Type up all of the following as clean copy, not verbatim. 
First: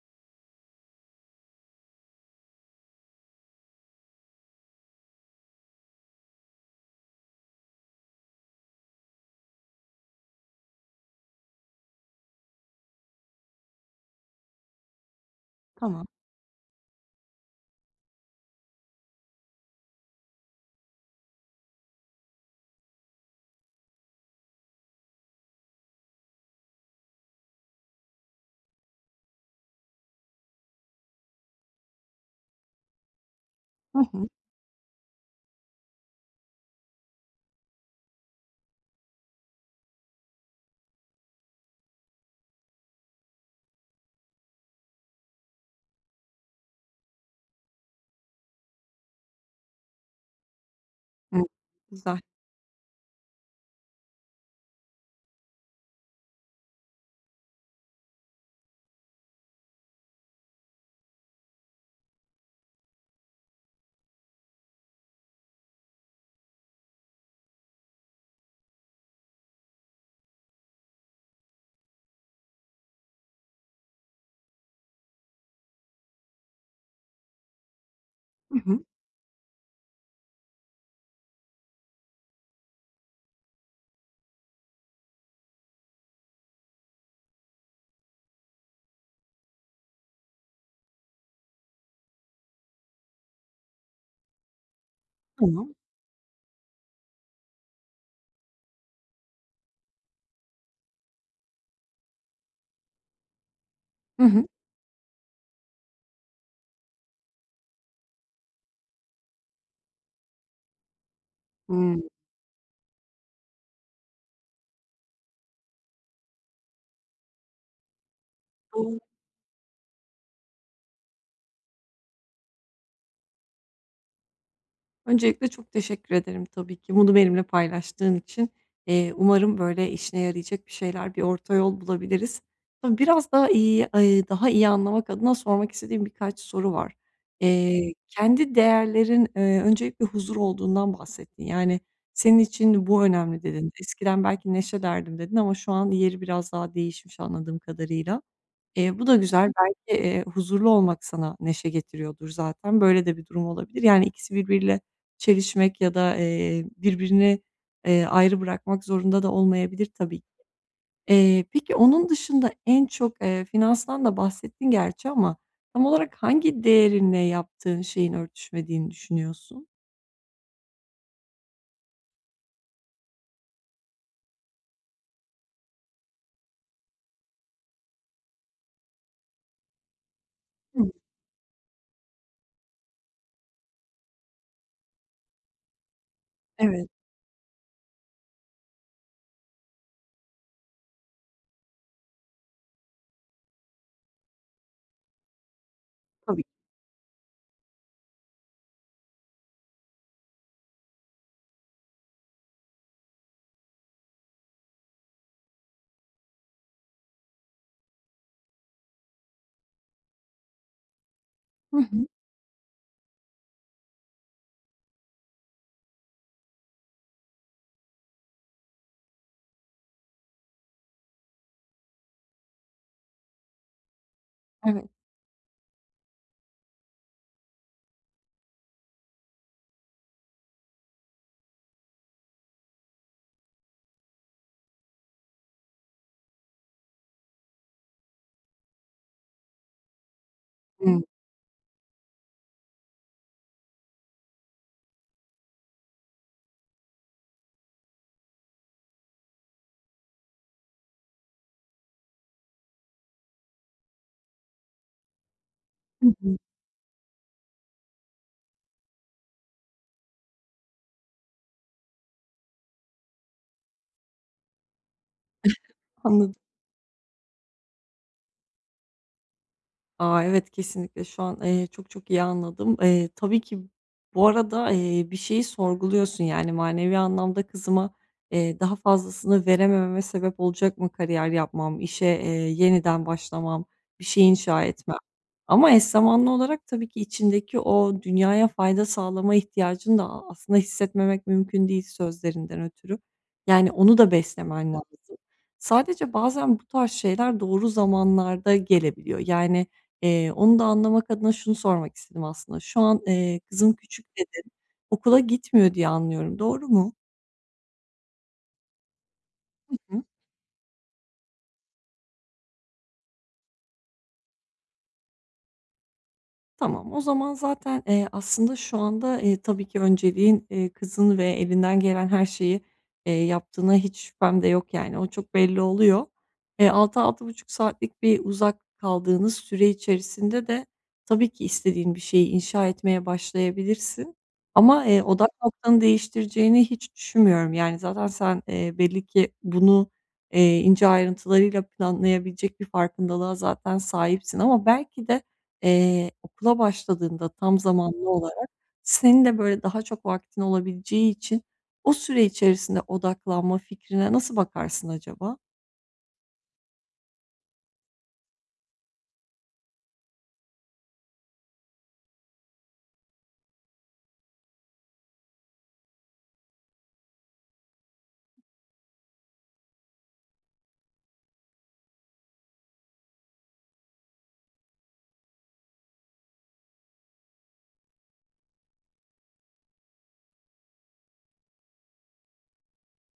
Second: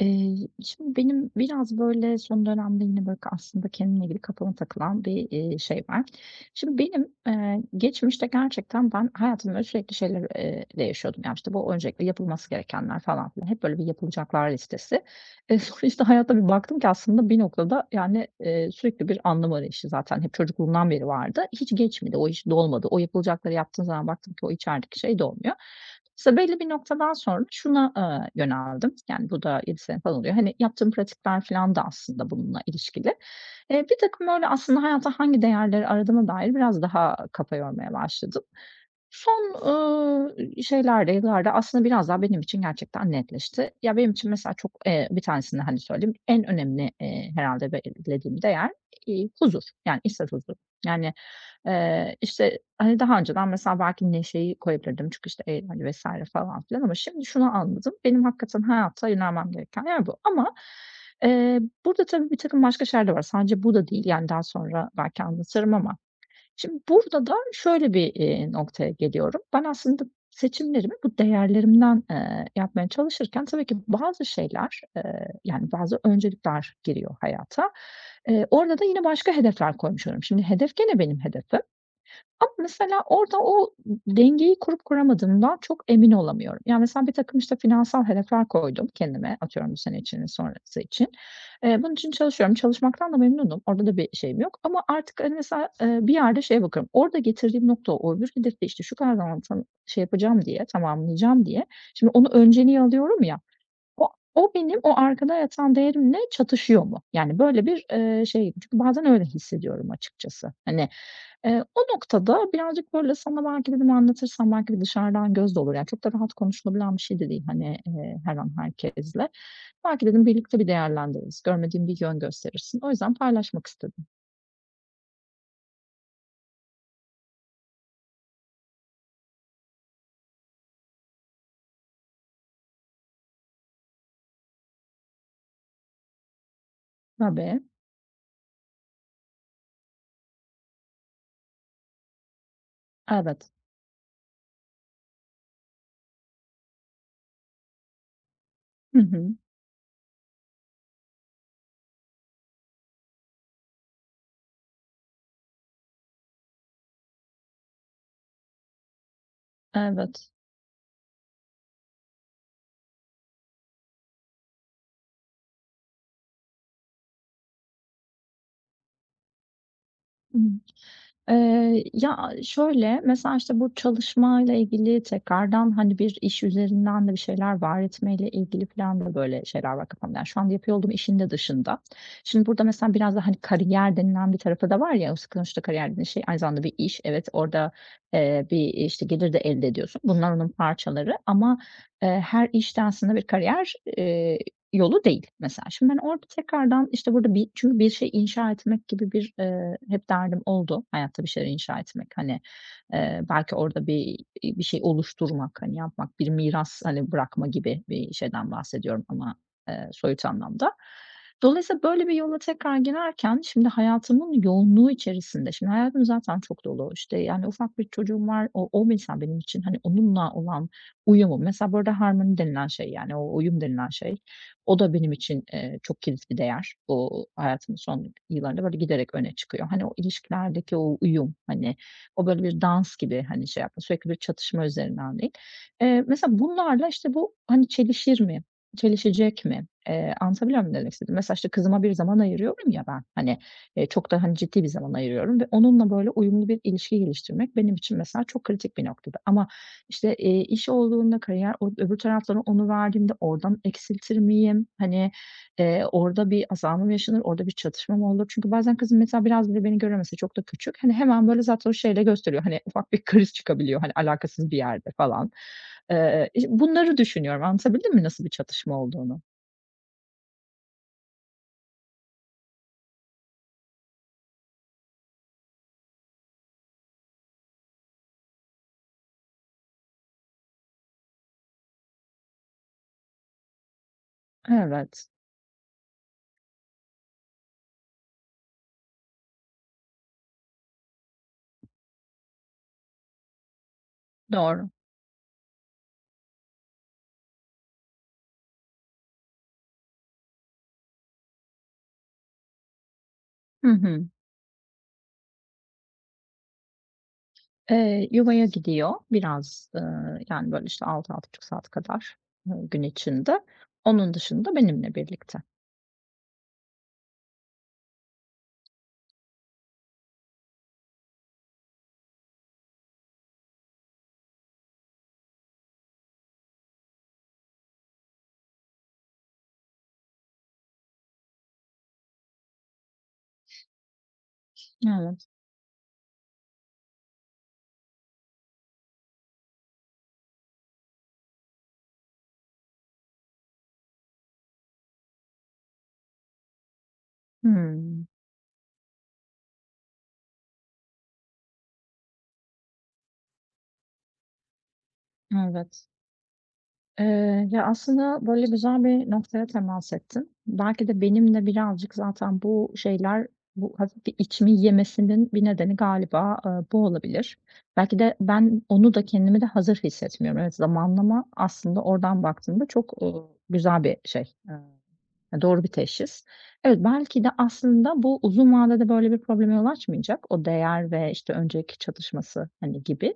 Eee, Şimdi benim biraz, böyle, son dönemde yine, böyle, aslında kendimle ilgili kafama takılan bir, şey var. Şimdi benim, geçmişte gerçekten ben hayatımda, böyle, sürekli şeylerle yaşıyordum. Yani, işte, bu öncelikle yapılması gerekenler falan filan. Hep böyle bir yapılacaklar listesi. Sonra, işte, Tamam. hayata bir baktım ki aslında bir noktada, yani, sürekli bir anlam arayışı zaten hep çocukluğumdan beri vardı. Hiç geçmedi, o iş dolmadı. O yapılacakları yaptığım zaman baktım ki o içerideki şey dolmuyor. İşte belli bir noktadan sonra şuna, yöneldim. Yani bu da 7 sene falan oluyor. Hani yaptığım pratikler filan da aslında bununla ilişkili. Hı Birtakım hı. böyle aslında hayatta hangi değerleri aradığıma dair biraz daha kafa yormaya başladım. Son yıllarda aslında biraz daha benim için gerçekten netleşti. Ya, benim için mesela çok, bir tanesini, hani, söyleyeyim, en önemli, herhâlde belirlediğim değer, huzur. Yani, içsel huzur. Yani, Evet, güzel. işte, hani, daha önceden mesela belki neşeyi koyabilirdim çünkü, işte, eğlence vs. falan filan ama şimdi şunu anladım. Benim hakikaten hayata yönelmem gereken yer bu ama, eee burada tabii birtakım başka şeyler de var. Sadece bu da değil, yani, daha sonra belki anlatırım ama. Şimdi burada da şöyle bir, noktaya geliyorum. Ben aslında seçimlerimi bu değerlerimden, yapmaya çalışırken tabii ki bazı şeyler, yani, bazı öncelikler giriyor hayata. Hı Orada hı. da yine başka hedefler koymuş oluyorum. Şimdi hedef gene benim hedefim ama mesela orada o dengeyi kurup kuramadığımdan çok emin olamıyorum. Yani, mesela bir takım işte, finansal hedefler koydum kendime, atıyorum bu sene için, sonrası için. Bunun için çalışıyorum. Çalışmaktan da memnunum. Orada da bir şeyim yok ama artık, hani, mesela, Tamam. Bir yerde şeye bakıyorum. Orada getirdiğim nokta o. Öbür hedefte, işte, şu kadar zaman tam şey yapacağım diye, tamamlayacağım diye şimdi onu önceliğe alıyorum ya, o Hı hı. o benim o arkada yatan değerimle çatışıyor mu? Yani, böyle bir, şey çünkü bazen öyle hissediyorum açıkçası. Hani, o Imm, noktada birazcık, böyle, sana belki dedim anlatırsam belki bir dışarıdan göz de olur. Yani, çok da rahat konuşulabilen bir şey de değil, hani, her an Bu herkesle. Belki dedim birlikte bir değerlendiririz, görmediğim bir yön gösterirsin. O yüzden paylaşmak istedim. öncelikle çok teşekkür ederim tabii ki bunu benimle paylaştığın için. Umarım, böyle, işine yarayacak bir şeyler, bir orta yol bulabiliriz. Tabii biraz daha daha iyi anlamak adına sormak istediğim birkaç soru var. Tabii, Kendi değerlerin, öncelikle huzur olduğundan bahsettin. Yani, "Senin için bu önemli." evet. dedin. "Eskiden belki neşe derdim." dedin ama şu an yeri biraz daha değişmiş anladığım kadarıyla. Eee, Hı bu da hı, güzel. Belki, huzurlu olmak sana neşe getiriyordur zaten. Böyle de bir durum olabilir. Yani ikisi birbiriyle çelişmek ya da, birbirini, ayrı bırakmak zorunda da olmayabilir tabii ki. evet. Peki onun dışında en çok, finanstan da bahsettin gerçi ama tam olarak hangi değerinle yaptığın şeyin örtüşmediğini düşünüyorsun? Hı. Ya, şöyle, mesela, işte, bu çalışmayla ilgili tekrardan, hani, bir iş üzerinden de bir şeyler var etmeyle ilgili filan da böyle şeyler var kafamda. Yani, şu anda yapıyor Hımm. olduğum işin de dışında. Şimdi burada mesela biraz da, hani, kariyer denilen bir tarafı da var ya, sonuçta kariyer denilen şey aynı zamanda bir Evet, iş. Evet, orada, bir, işte, gelir de elde ediyorsun. Bunlar onun parçaları ama, her iş aslında bir kariyer, yolu değil mesela. Şimdi ben orada tabii. tekrardan, işte, burada bir çünkü bir şey inşa etmek gibi bir, hep derdim oldu. Hayatta bir şeyler inşa etmek, hani, belki orada bir, bir şey oluşturmak, hani, yapmak, bir miras, hani, bırakma gibi bir şeyden bahsediyorum ama, soyut anlamda. Hı Dolayısıyla hı. böyle bir yola tekrar girerken şimdi hayatımın yoğunluğu içerisinde, şimdi hayatım zaten çok dolu, işte, yani, ufak bir çocuğum var. O mesela benim için, hani, onunla olan uyumu mesela, burada harmoni denilen şey, yani, o uyum denilen şey, o Evet. da benim için, çok kilit bir değer. Bu hayatımın son yıllarında böyle giderek öne çıkıyor. Hani, o ilişkilerdeki o uyum, hani, o böyle bir dans gibi, hani, şey yapma, sürekli bir çatışma üzerinden değil. Mesela bunlarla, işte, bu, hani, çelişecek mi? Anlatabiliyor muyum ne demek Hımm. istediğimi? Mesela, işte, kızıma bir zaman ayırıyorum ya ben, hani, çok da, hani, ciddi bir zaman ayırıyorum ve onunla böyle uyumlu bir ilişki geliştirmek benim için mesela çok kritik bir noktada. Ama işte, iş olduğunda kariyer o öbür taraftan onu verdiğimde oradan eksiltir miyim? Hani, Hı orada hı. bir azalma mı yaşanır? Orada bir çatışma mı olur? Çünkü bazen kızım mesela biraz bile beni görüyor mesela çok da küçük. Hani, hemen böyle zaten o şeyle gösteriyor. Hani, ufak bir kriz çıkabiliyor, hani, alakasız bir yerde falan. Anladım. İş bunları düşünüyorum. Anlatabildim mi nasıl bir çatışma olduğunu? A, evet, kesinlikle şu an, çok çok iyi anladım. Tabii ki bu arada, bir şeyi sorguluyorsun, yani, manevi anlamda kızıma, daha fazlasını veremememe sebep olacak mı kariyer yapmam, işe, yeniden başlamam, bir şey inşa etmem? Evet, Ama eş zamanlı olarak tabii ki içindeki o dünyaya fayda sağlama ihtiyacını da aslında hissetmemek mümkün değil sözlerinden ötürü. Yani, onu da doğru. beslemen lazım. Sadece bazen bu tarz şeyler doğru zamanlarda gelebiliyor. Yani. Onu da anlamak adına şunu sormak istedim aslında. Şu an, Hı kızın küçük hı. dedin, okula gitmiyor diye anlıyorum. Doğru mu? Yuvaya gidiyor biraz, yani, böyle, işte, altı altı 6,5 saat kadar, gün içinde. Onun dışında benimle birlikte. Tamam, o zaman zaten, aslında şu anda, tabii ki önceliğin, kızın ve elinden gelen her şeyi, yaptığına hiç şüphem de yok yani. O çok belli oluyor. 6-6,5 saatlik bir uzak kaldığınız süre içerisinde de tabii ki istediğin bir şeyi inşa etmeye başlayabilirsin. Ama, Evet. odak noktanı değiştireceğini hiç düşünmüyorum. Yani, zaten sen, belli ki bunu, ince ayrıntılarıyla planlayabilecek bir farkındalığa zaten sahipsin ama belki de okula başladığında tam Hımm. zamanlı olarak senin de, böyle, daha çok vaktin olabileceği için o süre içerisinde odaklanma fikrine nasıl bakarsın acaba? Evet. Ya, aslında böyle güzel bir noktaya temas ettin. Belki de benim de birazcık zaten bu şeyler, bu hafif bir içimi yemesinin bir nedeni galiba, bu olabilir. Belki de ben onu da kendimi de hazır hissetmiyorum. Evet, zamanlama aslında oradan baktığımda çok, güzel bir şey. Ya, doğru bir teşhis. Evet, belki de aslında bu uzun vadede böyle bir probleme yol açmayacak. O değer ve, işte, öncelik çatışması, hani, gibi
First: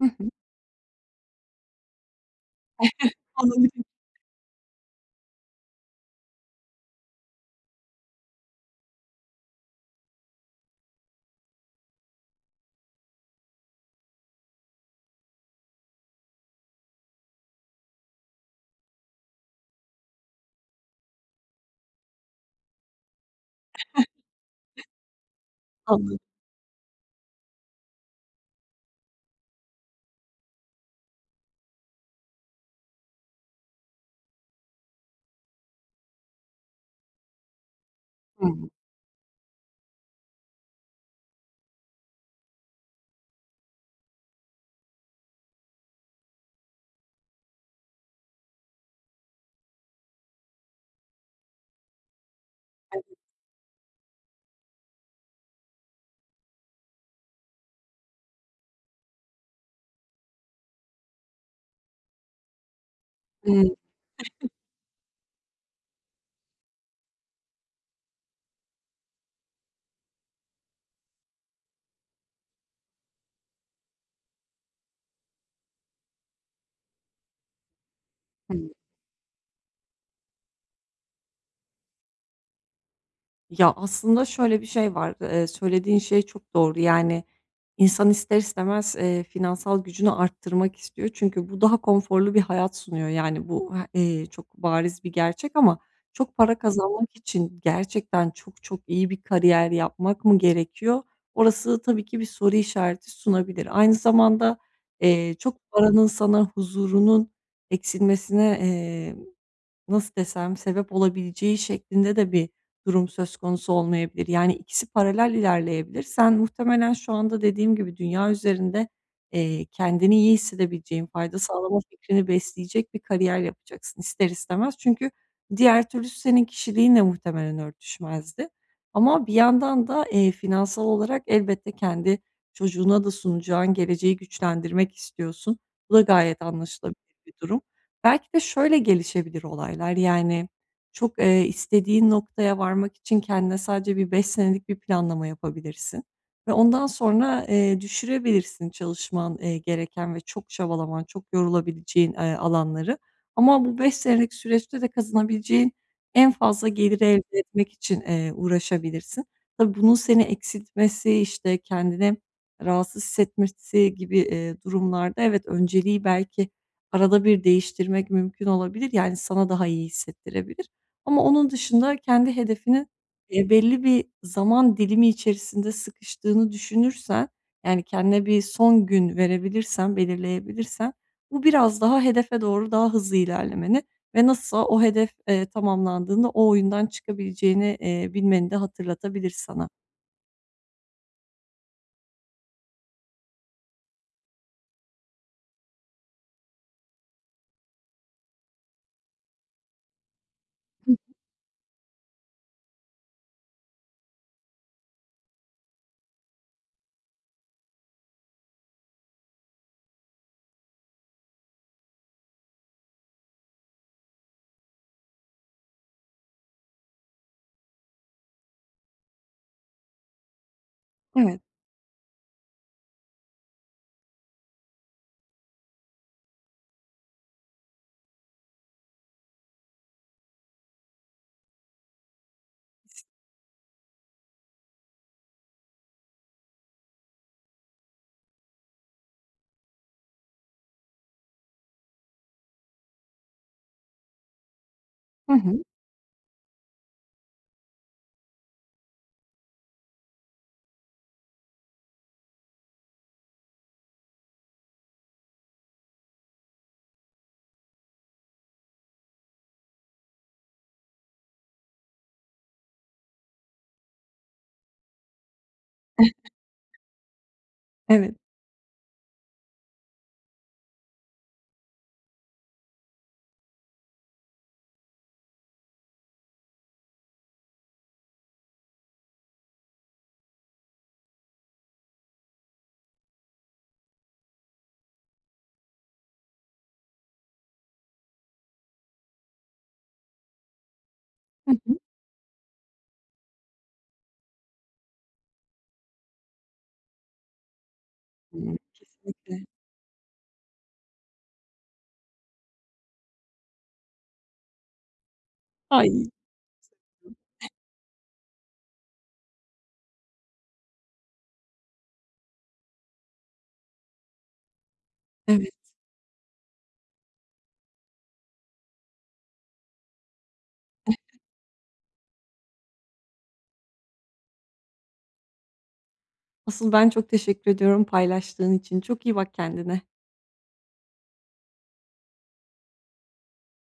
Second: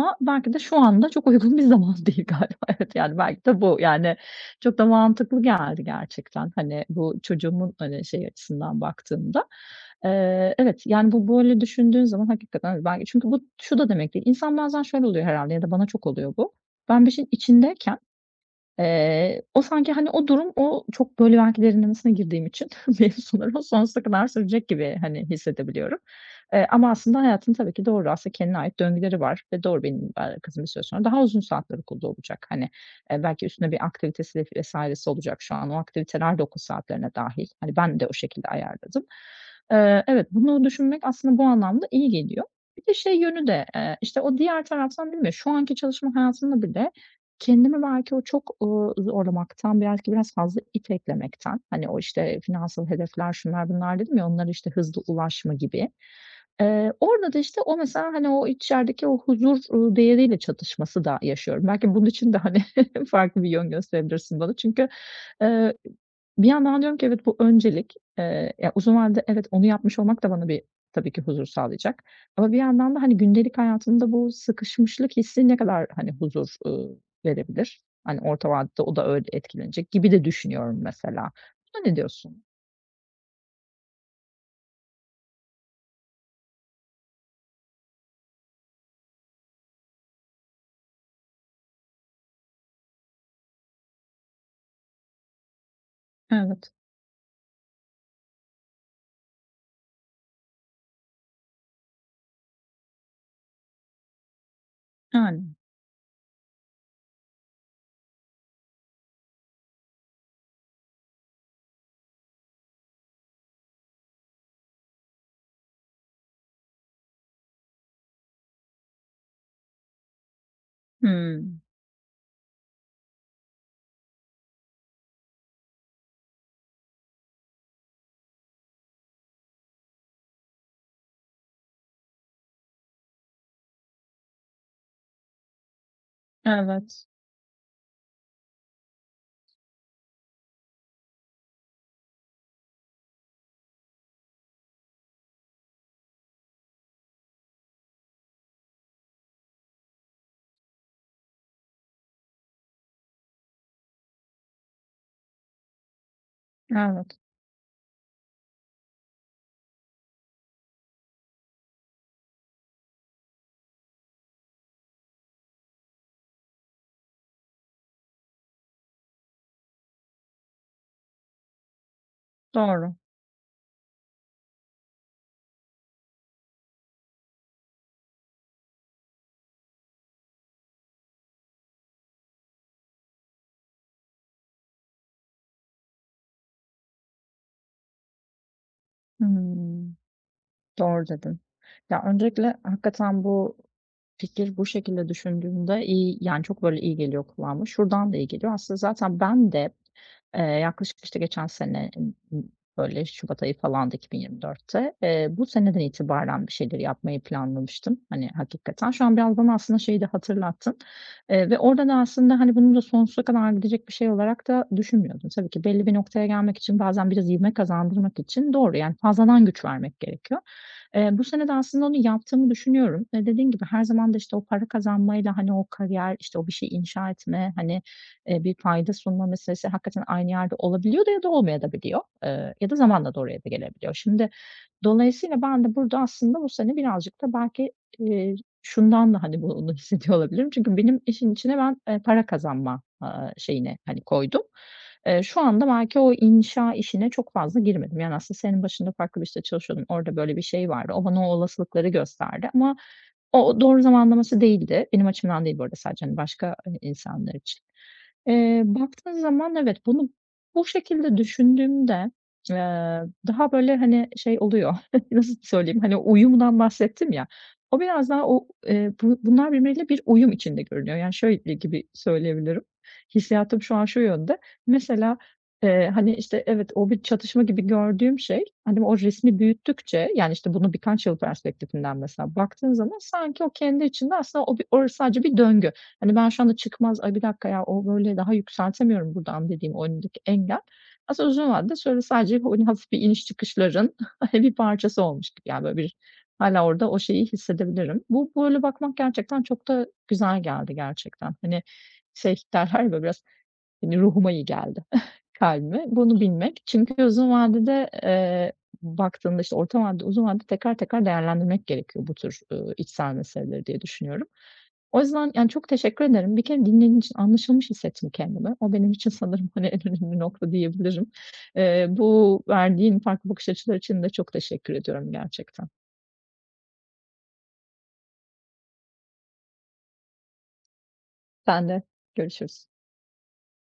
Hı hı. belki de şu anda çok uygun bir zaman değil galiba. Evet, yani, belki de Anladım, bu. Yani, çok da mantıklı geldi gerçekten, hani, bu çocuğumun, hani, şey açısından baktığımda. Evet, yani, bu böyle düşündüğün zaman hakikaten, evet, belki çünkü bu şu da demek değil. İnsan bazen şöyle oluyor herhalde ya da bana çok oluyor bu. Ben bir şeyin içindeyken, o sanki, hani, o durum, o çok böyle belki derinlemesine girdiğim için benim mevzuların sonsuza kadar sürecek gibi, hani, hissedebiliyorum. anladım. Ama aslında hayatın tabii ki doğru, aslında kendine ait döngüleri var ve doğru benim, kızım bir süre sonra daha uzun saatler okulda olacak. Hani, belki üstüne bir aktivitesi de vs.si olacak şu an. O aktiviteler de okul saatlerine dahil. Hani, ben de o şekilde Hımm. ayarladım. Evet, bunu düşünmek aslında bu anlamda iyi geliyor. Bir de şey yönü de, işte, o diğer taraftan bilmiyorum, şu anki çalışma hayatında bile, kendimi belki o çok, zorlamaktan, belki biraz fazla iteklemekten, hani, o, işte, finansal hedefler, şunlar bunlar dedim ya, onlara, işte, hızlı ulaşma gibi. Orada da, işte, o mesela, hani, o içerideki o huzur, değeriyle çatışması da yaşıyorum. Belki bunun için de, hani, farklı bir Hı yön gösterebilirsin bana. Çünkü, eee bir yandan diyorum ki evet bu öncelik. Ya, uzun vadede evet onu yapmış olmak da bana bir tabii ki huzur sağlayacak. Ama bir yandan da, hani, gündelik hayatımda bu sıkışmışlık hissi ne kadar, hani, huzur, verebilir? Hani, orta hı. vadede o da öyle etkilenecek gibi de düşünüyorum mesela. Buna ne diyorsun? Ya, aslında şöyle bir şey var, söylediğin şey çok doğru. Yani, insan ister istemez, finansal gücünü arttırmak istiyor. Çünkü bu daha konforlu bir hayat sunuyor. Yani, bu çok bariz bir gerçek ama çok para Evet, kazanmak için gerçekten çok çok iyi bir kariyer yapmak mı gerekiyor? Orası tabii ki bir soru işareti sunabilir. Aynı zamanda, yani. çok paranın sana huzurunun eksilmesine, nasıl desem, sebep olabileceği şeklinde de bir durum söz konusu olmayabilir. Yani ikisi paralel ilerleyebilir. Sen muhtemelen şu anda dediğim gibi dünya üzerinde, kendini iyi hissedebileceğin, fayda Hımm. sağlama fikrini besleyecek bir kariyer yapacaksın ister istemez. Çünkü diğer türlüsü senin kişiliğinle muhtemelen örtüşmezdi. Ama bir yandan da, finansal olarak elbette kendi çocuğuna da sunacağın geleceği güçlendirmek istiyorsun. Bu da gayet anlaşılabilir Evet, bir durum. Belki de şöyle gelişebilir olaylar, yani, çok, istediğin noktaya varmak için kendine sadece bir 5 senelik bir planlama yapabilirsin ve ondan sonra, düşürebilirsin çalışman, gereken ve çok çabalaman, çok yorulabileceğin, alanları ama bu 5 senelik süreçte de kazanabileceğin en fazla geliri evet, elde etmek için, uğraşabilirsin. Tabii bunun seni eksiltmesi, işte, kendini rahatsız hissetmesi gibi, durumlarda evet, önceliği belki arada bir değiştirmek mümkün olabilir. Yani, sana daha iyi hissettirebilir ama onun dışında kendi hedefinin, doğru. Belli bir zaman dilimi içerisinde sıkıştığını düşünürsen, yani, kendine bir son gün verebilirsen, belirleyebilirsen bu biraz daha hedefe doğru daha hızlı ilerlemeni ve nasılsa o hedef, tamamlandığında o oyundan çıkabileceğini, bilmeni de hatırlatabilir sana. Hımm. Doğru dedin. Ya, öncelikle hakikaten bu fikir bu şekilde düşündüğümde iyi, yani, çok böyle iyi geliyor kulağıma. Şuradan da iyi geliyor. Aslında zaten ben de, yaklaşık, işte, geçen sene, m, böyle, şubat ayı falandı 2024'te. Bu seneden itibaren bir şeyleri yapmayı planlamıştım, hani, hakikaten. Şu an biraz bana aslında şeyi de hatırlattın, ve orada da aslında, hani, bunu da sonsuza kadar gidecek bir şey olarak da düşünmüyordum. Tabii ki belli bir noktaya gelmek için bazen biraz ivme kazandırmak için doğru, yani, fazladan güç vermek gerekiyor. Bu Evet. sene de aslında onu yaptığımı düşünüyorum ve dediğin gibi her zaman da, işte, o para kazanmayla, hani, o kariyer, işte, o bir şey inşa etme, hani, bir fayda sunma meselesi hakikaten aynı yerde olabiliyor da ya da olmayabiliyor, ya da zamanla da oraya da gelebiliyor. Şimdi dolayısıyla ben de burada aslında bu sene birazcık da belki, eee, şundan da, hani, bunu hissediyor olabilirim. Çünkü benim işin içine ben, para kazanma, şeyine, hani, koydum. Hı Şu hı. anda belki o inşa işine çok fazla girmedim. Yani, aslında senin başında farklı bir işte çalışıyordum. Orada böyle bir şey vardı. O bana o olasılıkları gösterdi ama o doğru zamanlaması değildi. Benim açımdan değil bu arada sadece, hani, başka, hani, insanlar için. Baktığın zaman evet, bunu bu şekilde düşündüğümde, Eee, daha böyle, hani, şey oluyor, nasıl söyleyeyim, hani, uyumdan bahsettim ya, o biraz Evet. daha o, bunlar birbiriyle bir uyum içinde görünüyor. Yani, şöyle gibi söyleyebilirim, hissiyatım şu an şu yönde, mesela, hani, işte, evet, o bir çatışma gibi gördüğüm şey, hani, o resmi büyüttükçe, yani, işte, bunu birkaç yıl perspektifinden mesela baktığın zaman sanki o kendi içinde aslında o bir orası sadece bir döngü. Hani, ben şu anda çıkmaz, "Ay, bir dakika ya, o böyle daha yükseltemiyorum buradan." dediğim o önündeki engel aslında Hı uzun vadede hı. şöyle sadece hani hafif bir iniş çıkışların bir parçası olmuş gibi, yani, böyle, bir hala orada o şeyi hissedebilirim. Bu Hımm. böyle bakmak gerçekten Kesinlikle. çok da güzel geldi gerçekten. Hani, şey derler ya, böyle, biraz, hani, ruhuma iyi geldi, kalbime. Ay, Bunu bilmek çünkü uzun vadede, baktığında, işte, orta vadede, uzun vadede tekrar tekrar değerlendirmek gerekiyor bu tür, içsel meseleleri diye düşünüyorum. O yüzden, yani, evet. çok teşekkür ederim. Bir kere dinlediğin için anlaşılmış hissettim kendimi. O benim için sanırım, hani, en önemli nokta diyebilirim. Bu verdiğin farklı bakış açıları için de çok teşekkür ediyorum gerçekten. Asıl ben çok teşekkür ediyorum paylaştığın için. Çok iyi bak kendine. Sen de. Görüşürüz.